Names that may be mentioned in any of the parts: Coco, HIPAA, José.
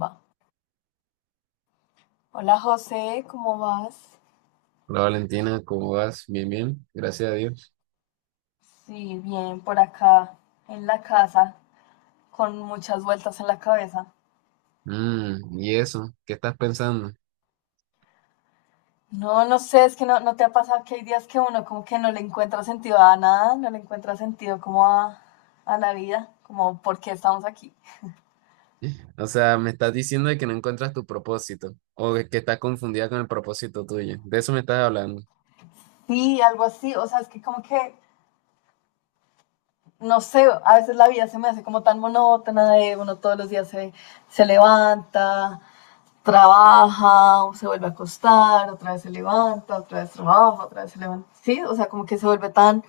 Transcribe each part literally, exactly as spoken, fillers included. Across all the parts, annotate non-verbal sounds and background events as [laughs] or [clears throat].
Va. Hola José, ¿cómo vas? Hola Valentina, ¿cómo vas? Bien, bien, gracias a Dios. Sí, bien, por acá en la casa, con muchas vueltas en la cabeza. Mm, ¿y eso? ¿Qué estás pensando? No, no sé, es que no, no te ha pasado que hay días que uno como que no le encuentra sentido a nada, no le encuentra sentido como a, a la vida, como por qué estamos aquí. O sea, me estás diciendo de que no encuentras tu propósito o de que estás confundida con el propósito tuyo. De eso me estás hablando. Sí, algo así, o sea, es que como que, no sé, a veces la vida se me hace como tan monótona de uno todos los días se, se levanta, trabaja, se vuelve a acostar, otra vez se levanta, otra vez trabaja, otra vez se levanta. Sí, o sea, como que se vuelve tan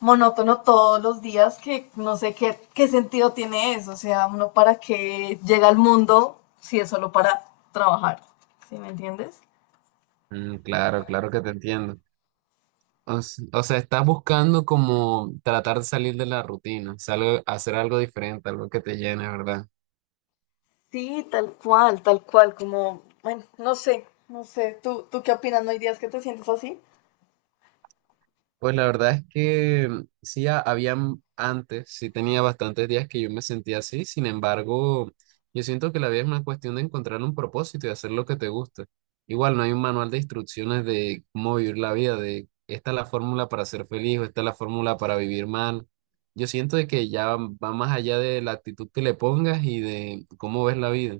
monótono todos los días que no sé qué, qué sentido tiene eso. O sea, uno para qué llega al mundo si es solo para trabajar. ¿Sí me entiendes? Mm, claro, claro que te entiendo. O, s- o sea, estás buscando como tratar de salir de la rutina, o sea, algo- hacer algo diferente, algo que te llene, ¿verdad? Sí, tal cual, tal cual, como, bueno, no sé, no sé. ¿Tú, tú qué opinas? ¿No hay días que te sientes así? Pues la verdad es que mm, sí, ha- habían antes, sí tenía bastantes días que yo me sentía así. Sin embargo, yo siento que la vida es una cuestión de encontrar un propósito y hacer lo que te gusta. Igual no hay un manual de instrucciones de cómo vivir la vida, de esta es la fórmula para ser feliz o esta es la fórmula para vivir mal. Yo siento de que ya va más allá de la actitud que le pongas y de cómo ves la vida.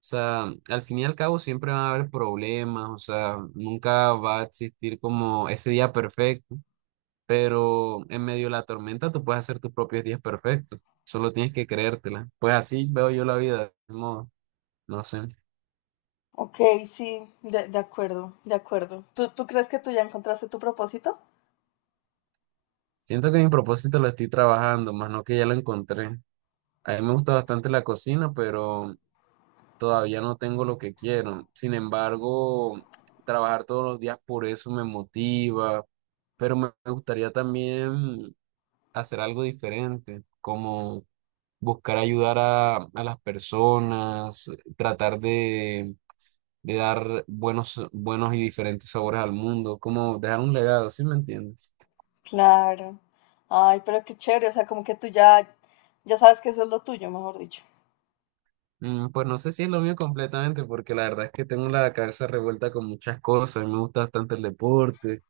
O sea, al fin y al cabo siempre van a haber problemas, o sea, nunca va a existir como ese día perfecto, pero en medio de la tormenta tú puedes hacer tus propios días perfectos, solo tienes que creértela. Pues así veo yo la vida, de modo, no sé. Ok, sí, de, de acuerdo, de acuerdo. ¿Tú, ¿Tú crees que tú ya encontraste tu propósito? Siento que mi propósito lo estoy trabajando, más no que ya lo encontré. A mí me gusta bastante la cocina, pero todavía no tengo lo que quiero. Sin embargo, trabajar todos los días por eso me motiva, pero me me gustaría también hacer algo diferente, como buscar ayudar a, a las personas, tratar de, de dar buenos, buenos y diferentes sabores al mundo, como dejar un legado, ¿sí me entiendes? Claro. Ay, pero qué chévere, o sea, como que tú ya, ya sabes que eso es lo tuyo, mejor dicho. Mm, pues no sé si es lo mío completamente, porque la verdad es que tengo la cabeza revuelta con muchas cosas, me gusta bastante el deporte.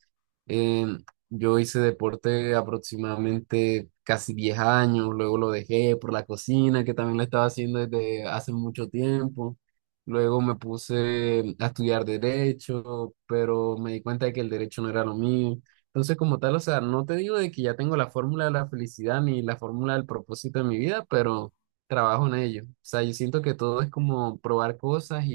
Em, yo hice deporte aproximadamente casi diez años, luego lo dejé por la cocina, que también lo estaba haciendo desde hace mucho tiempo. Luego me puse a estudiar derecho, pero me di cuenta de que el derecho no era lo mío. Entonces, como tal, o sea, no te digo de que ya tengo la fórmula de la felicidad ni la fórmula del propósito de mi vida, pero trabajo en ello. O sea, yo siento que todo es como probar cosas,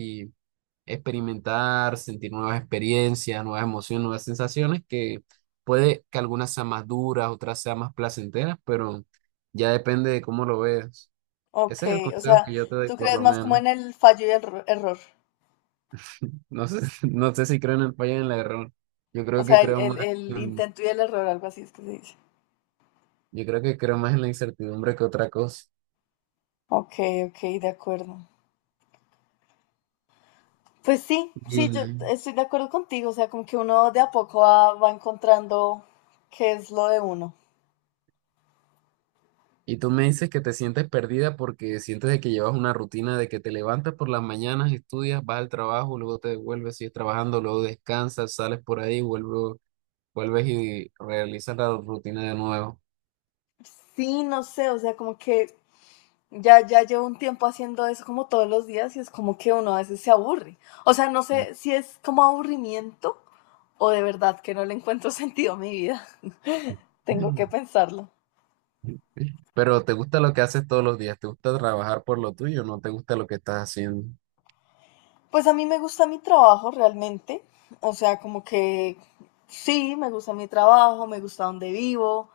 experimentar, sentir nuevas experiencias, nuevas emociones, nuevas sensaciones, que puede que algunas sean más duras, otras sean más placenteras, pero ya depende de cómo lo veas. Ok, Ese es el o consejo sea, que yo te doy, tú por crees lo más como menos. en el fallo y el erro- error. No sé, [laughs] no sé si creo en el fallo y en el error. Yo O creo que sea, el, creo el, más, el en- intento y el error, algo así es que se dice. yo creo que creo más en la incertidumbre que otra cosa. Ok, ok, de acuerdo. Pues sí, Y sí, yo estoy de acuerdo contigo, o sea, como que uno de a poco va, va encontrando qué es lo de uno. Y tú me dices que te sientes perdida porque sientes de que llevas una rutina de que te levantas por las mañanas, estudias, vas al trabajo, luego te devuelves, sigues trabajando, luego descansas, sales por ahí, vuelvo- vuelves y realizas la rutina de nuevo. Sí, no sé, o sea, como que Ya, ya llevo un tiempo haciendo eso como todos los días y es como que uno a veces se aburre. O sea, no Mm. sé si es como aburrimiento o de verdad que no le encuentro [laughs] sentido a mi vida. [laughs] Tengo que [clears throat] pensarlo. Pero te gusta lo que haces todos los días, te gusta trabajar por lo tuyo, no te gusta lo que estás haciendo. Pues a mí me gusta mi trabajo realmente. O sea, como que sí, me gusta mi trabajo, me gusta donde vivo,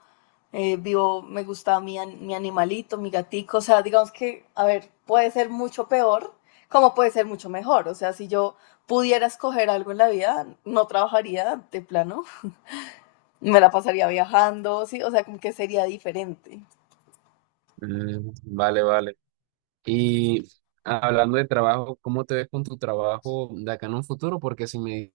eh, vivo, me gusta mi, an- mi animalito, mi gatico, o sea, digamos que, a ver, puede ser mucho peor, como puede ser mucho mejor, o sea, si yo pudiera escoger algo en la vida, no trabajaría de plano, me la pasaría viajando, sí, o sea, como que sería diferente. Mm, vale, vale. Y hablando de trabajo, ¿cómo te ves con tu trabajo de acá en un futuro? Porque si me...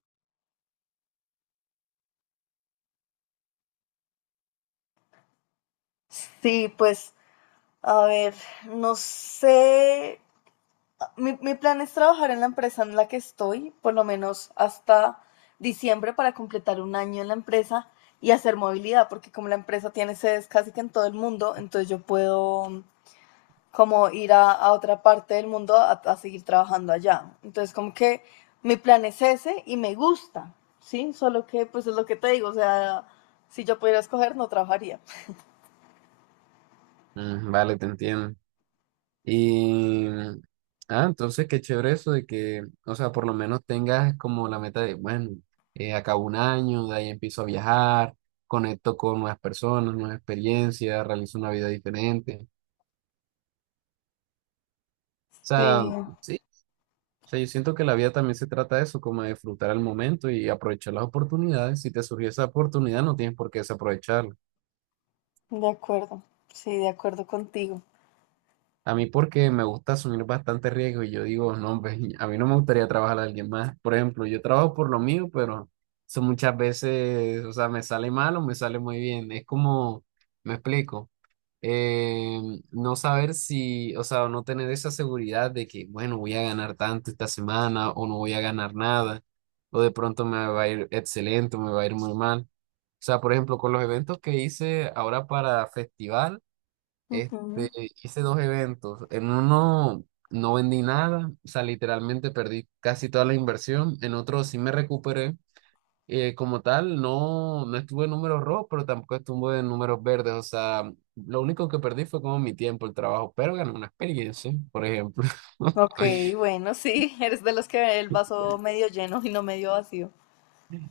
Sí, pues, a ver, no sé, Mi, mi plan es trabajar en la empresa en la que estoy, por lo menos hasta diciembre, para completar un año en la empresa y hacer movilidad, porque como la empresa tiene sedes casi que en todo el mundo, entonces yo puedo mm, como ir a, a otra parte del mundo a, a seguir trabajando allá. Entonces como que mi plan es ese y me gusta, ¿sí? Solo que pues es lo que te digo, o sea, si yo pudiera escoger no trabajaría. Mm, vale, te entiendo. Y, ah, entonces qué chévere eso de que, o sea, por lo menos tengas como la meta de, bueno, eh, acabo un año, de ahí empiezo a viajar, conecto con nuevas personas, nuevas experiencias, realizo una vida diferente. O Sí, sea, sí, o sea, yo siento que la vida también se trata de eso, como de disfrutar el momento y aprovechar las oportunidades. Si te surgió esa oportunidad, no tienes por qué desaprovecharla. de acuerdo, sí, de acuerdo contigo. A mí porque me gusta asumir bastante riesgo y yo digo, no, hombre, [laughs] a mí no me gustaría trabajar a alguien más. Por ejemplo, yo trabajo por lo mío, pero eso muchas veces, o sea, me sale mal o me sale muy bien. Es como, me explico, eh, no saber si, o sea, no tener esa seguridad de que, bueno, voy a ganar tanto esta semana o no voy a ganar nada, o de pronto me va a ir excelente o me va a ir muy mal. O sea, por ejemplo, con los eventos que hice ahora para festival. Este, Ujú. hice dos eventos. En uno no vendí nada, o sea, literalmente perdí casi toda la inversión. En otro sí me recuperé. Eh, como tal, no, no estuve en números rojos, pero tampoco estuve en números verdes. O sea, lo único que perdí fue como mi tiempo, el trabajo, pero gané una experiencia, por ejemplo. Ok, [laughs] bueno, sí, [laughs] eres de los que ve el vaso medio lleno y no medio vacío.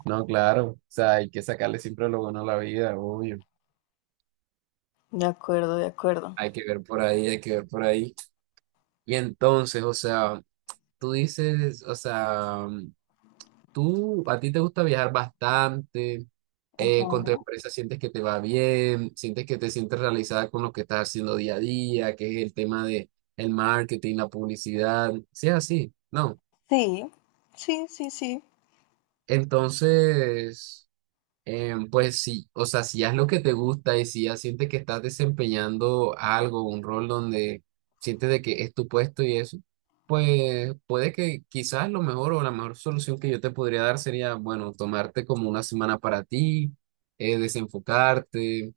No, claro, o sea, hay que sacarle siempre lo bueno a la vida, obvio. De acuerdo, de acuerdo. Hay que ver por ahí, hay que ver por ahí. Y entonces, o sea, tú dices, o sea... Tú, a ti te gusta viajar bastante, Ajá. eh, con tu empresa sientes que te va bien, sientes que te sientes realizada con lo que estás haciendo día a día, que es el tema de el marketing, la publicidad, si es así, no. Sí, sí, sí, sí. Entonces. Eh, pues sí, o sea, si haz lo que te gusta y si ya sientes que estás desempeñando algo, un rol donde sientes de que es tu puesto y eso, pues puede que quizás lo mejor o la mejor solución que yo te podría dar sería, bueno, tomarte como una semana para ti, eh, desenfocarte,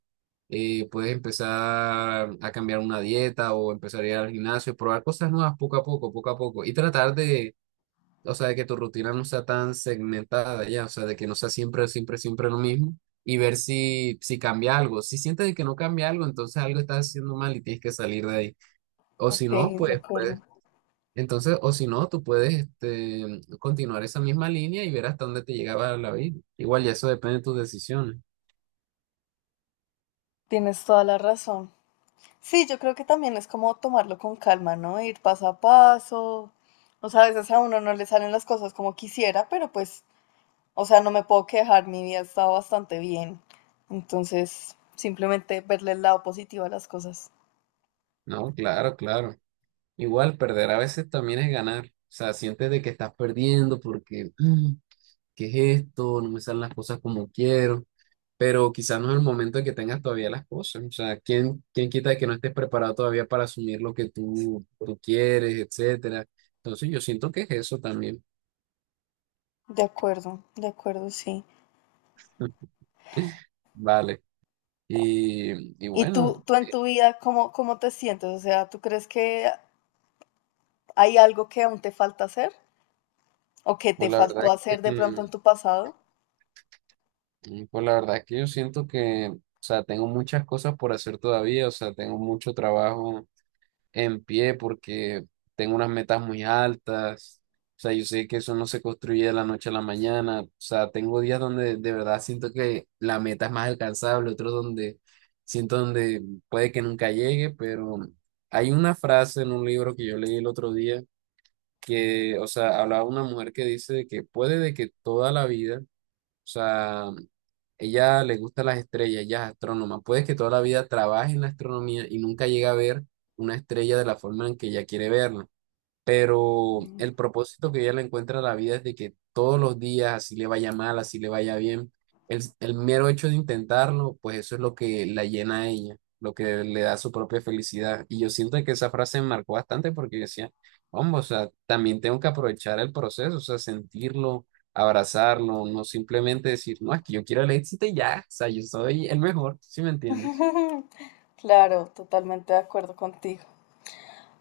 eh, puedes empezar a cambiar una dieta o empezar a ir al gimnasio, probar cosas nuevas poco a poco, poco a poco y tratar de, o sea, de que tu rutina no sea tan segmentada ya, o sea, de que no sea siempre, siempre, siempre lo mismo y ver si, si cambia algo. Si sientes de que no cambia algo, entonces algo estás haciendo mal y tienes que salir de ahí. O si Ok, no, de pues, acuerdo. pues, entonces, o si no, tú puedes este, continuar esa misma línea y ver hasta dónde te llegaba la vida. Igual, y eso depende de tus decisiones. Tienes toda la razón. Sí, yo creo que también es como tomarlo con calma, ¿no? Ir paso a paso. O sea, a veces a uno no le salen las cosas como quisiera, pero pues, o sea, no me puedo quejar, mi vida está bastante bien. Entonces, simplemente verle el lado positivo a las cosas. No, claro, claro. Igual, perder a veces también es ganar. O sea, sientes de que estás perdiendo porque, "Mm, ¿qué es esto? No me salen las cosas como quiero". Pero quizás no es el momento en que tengas todavía las cosas. O sea, ¿quién, quién quita que no estés preparado todavía para asumir lo que tú, tú quieres, etcétera? Entonces yo siento que es eso también. De acuerdo, de acuerdo, sí. [laughs] Vale. Y, y ¿Y bueno, tú, tú en tu vida cómo, cómo te sientes? O sea, ¿tú crees que hay algo que aún te falta hacer o que te pues la verdad faltó es hacer que, de pronto en tu pasado? mm, pues la verdad es que yo siento que, o sea, tengo muchas cosas por hacer todavía, o sea, tengo mucho trabajo en pie porque tengo unas metas muy altas. O sea, yo sé que eso no se construye de la noche a la mañana. O sea, tengo días donde de verdad siento que la meta es más alcanzable, otros donde siento donde puede que nunca llegue, pero hay una frase en un libro que yo leí el otro día que, o sea, hablaba una mujer que dice que puede de que toda la vida, o sea, ella le gusta las estrellas, ella es astrónoma. Puede que toda la vida trabaje en la astronomía y nunca llegue a ver una estrella de la forma en que ella quiere verla, pero el propósito que ella le encuentra a la vida es de que todos los días, así le vaya mal, así le vaya bien, el, el mero hecho de intentarlo, pues eso es lo que la llena a ella, lo que le da su propia felicidad. Y yo siento que esa frase me marcó bastante porque yo decía, vamos, o sea, también tengo que aprovechar el proceso, o sea, sentirlo, abrazarlo, no simplemente decir, no, es que yo quiero el éxito y ya, o sea, yo soy el mejor, ¿si me entiendes? Claro, totalmente de acuerdo contigo.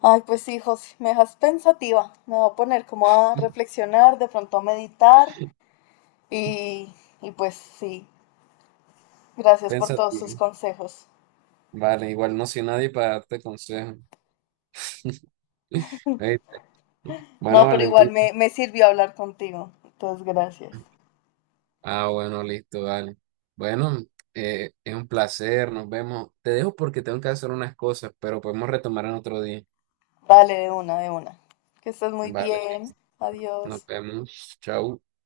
Ay, pues sí, José, me dejas pensativa. Me voy a poner como a [laughs] reflexionar, de pronto a meditar y, y pues sí, gracias por todos tus Pensativo. consejos. Vale, igual no soy nadie para darte consejo. [laughs] Ey, bueno, No, pero igual Valentín. me, me sirvió hablar contigo. Entonces, gracias. Ah, bueno, listo, dale. Bueno, eh, es un placer, nos vemos. Te dejo porque tengo que hacer unas cosas, pero podemos retomar en otro día. Vale, de una, de una. Que estés muy Vale, bien. listo. Nos Adiós. vemos. Chau.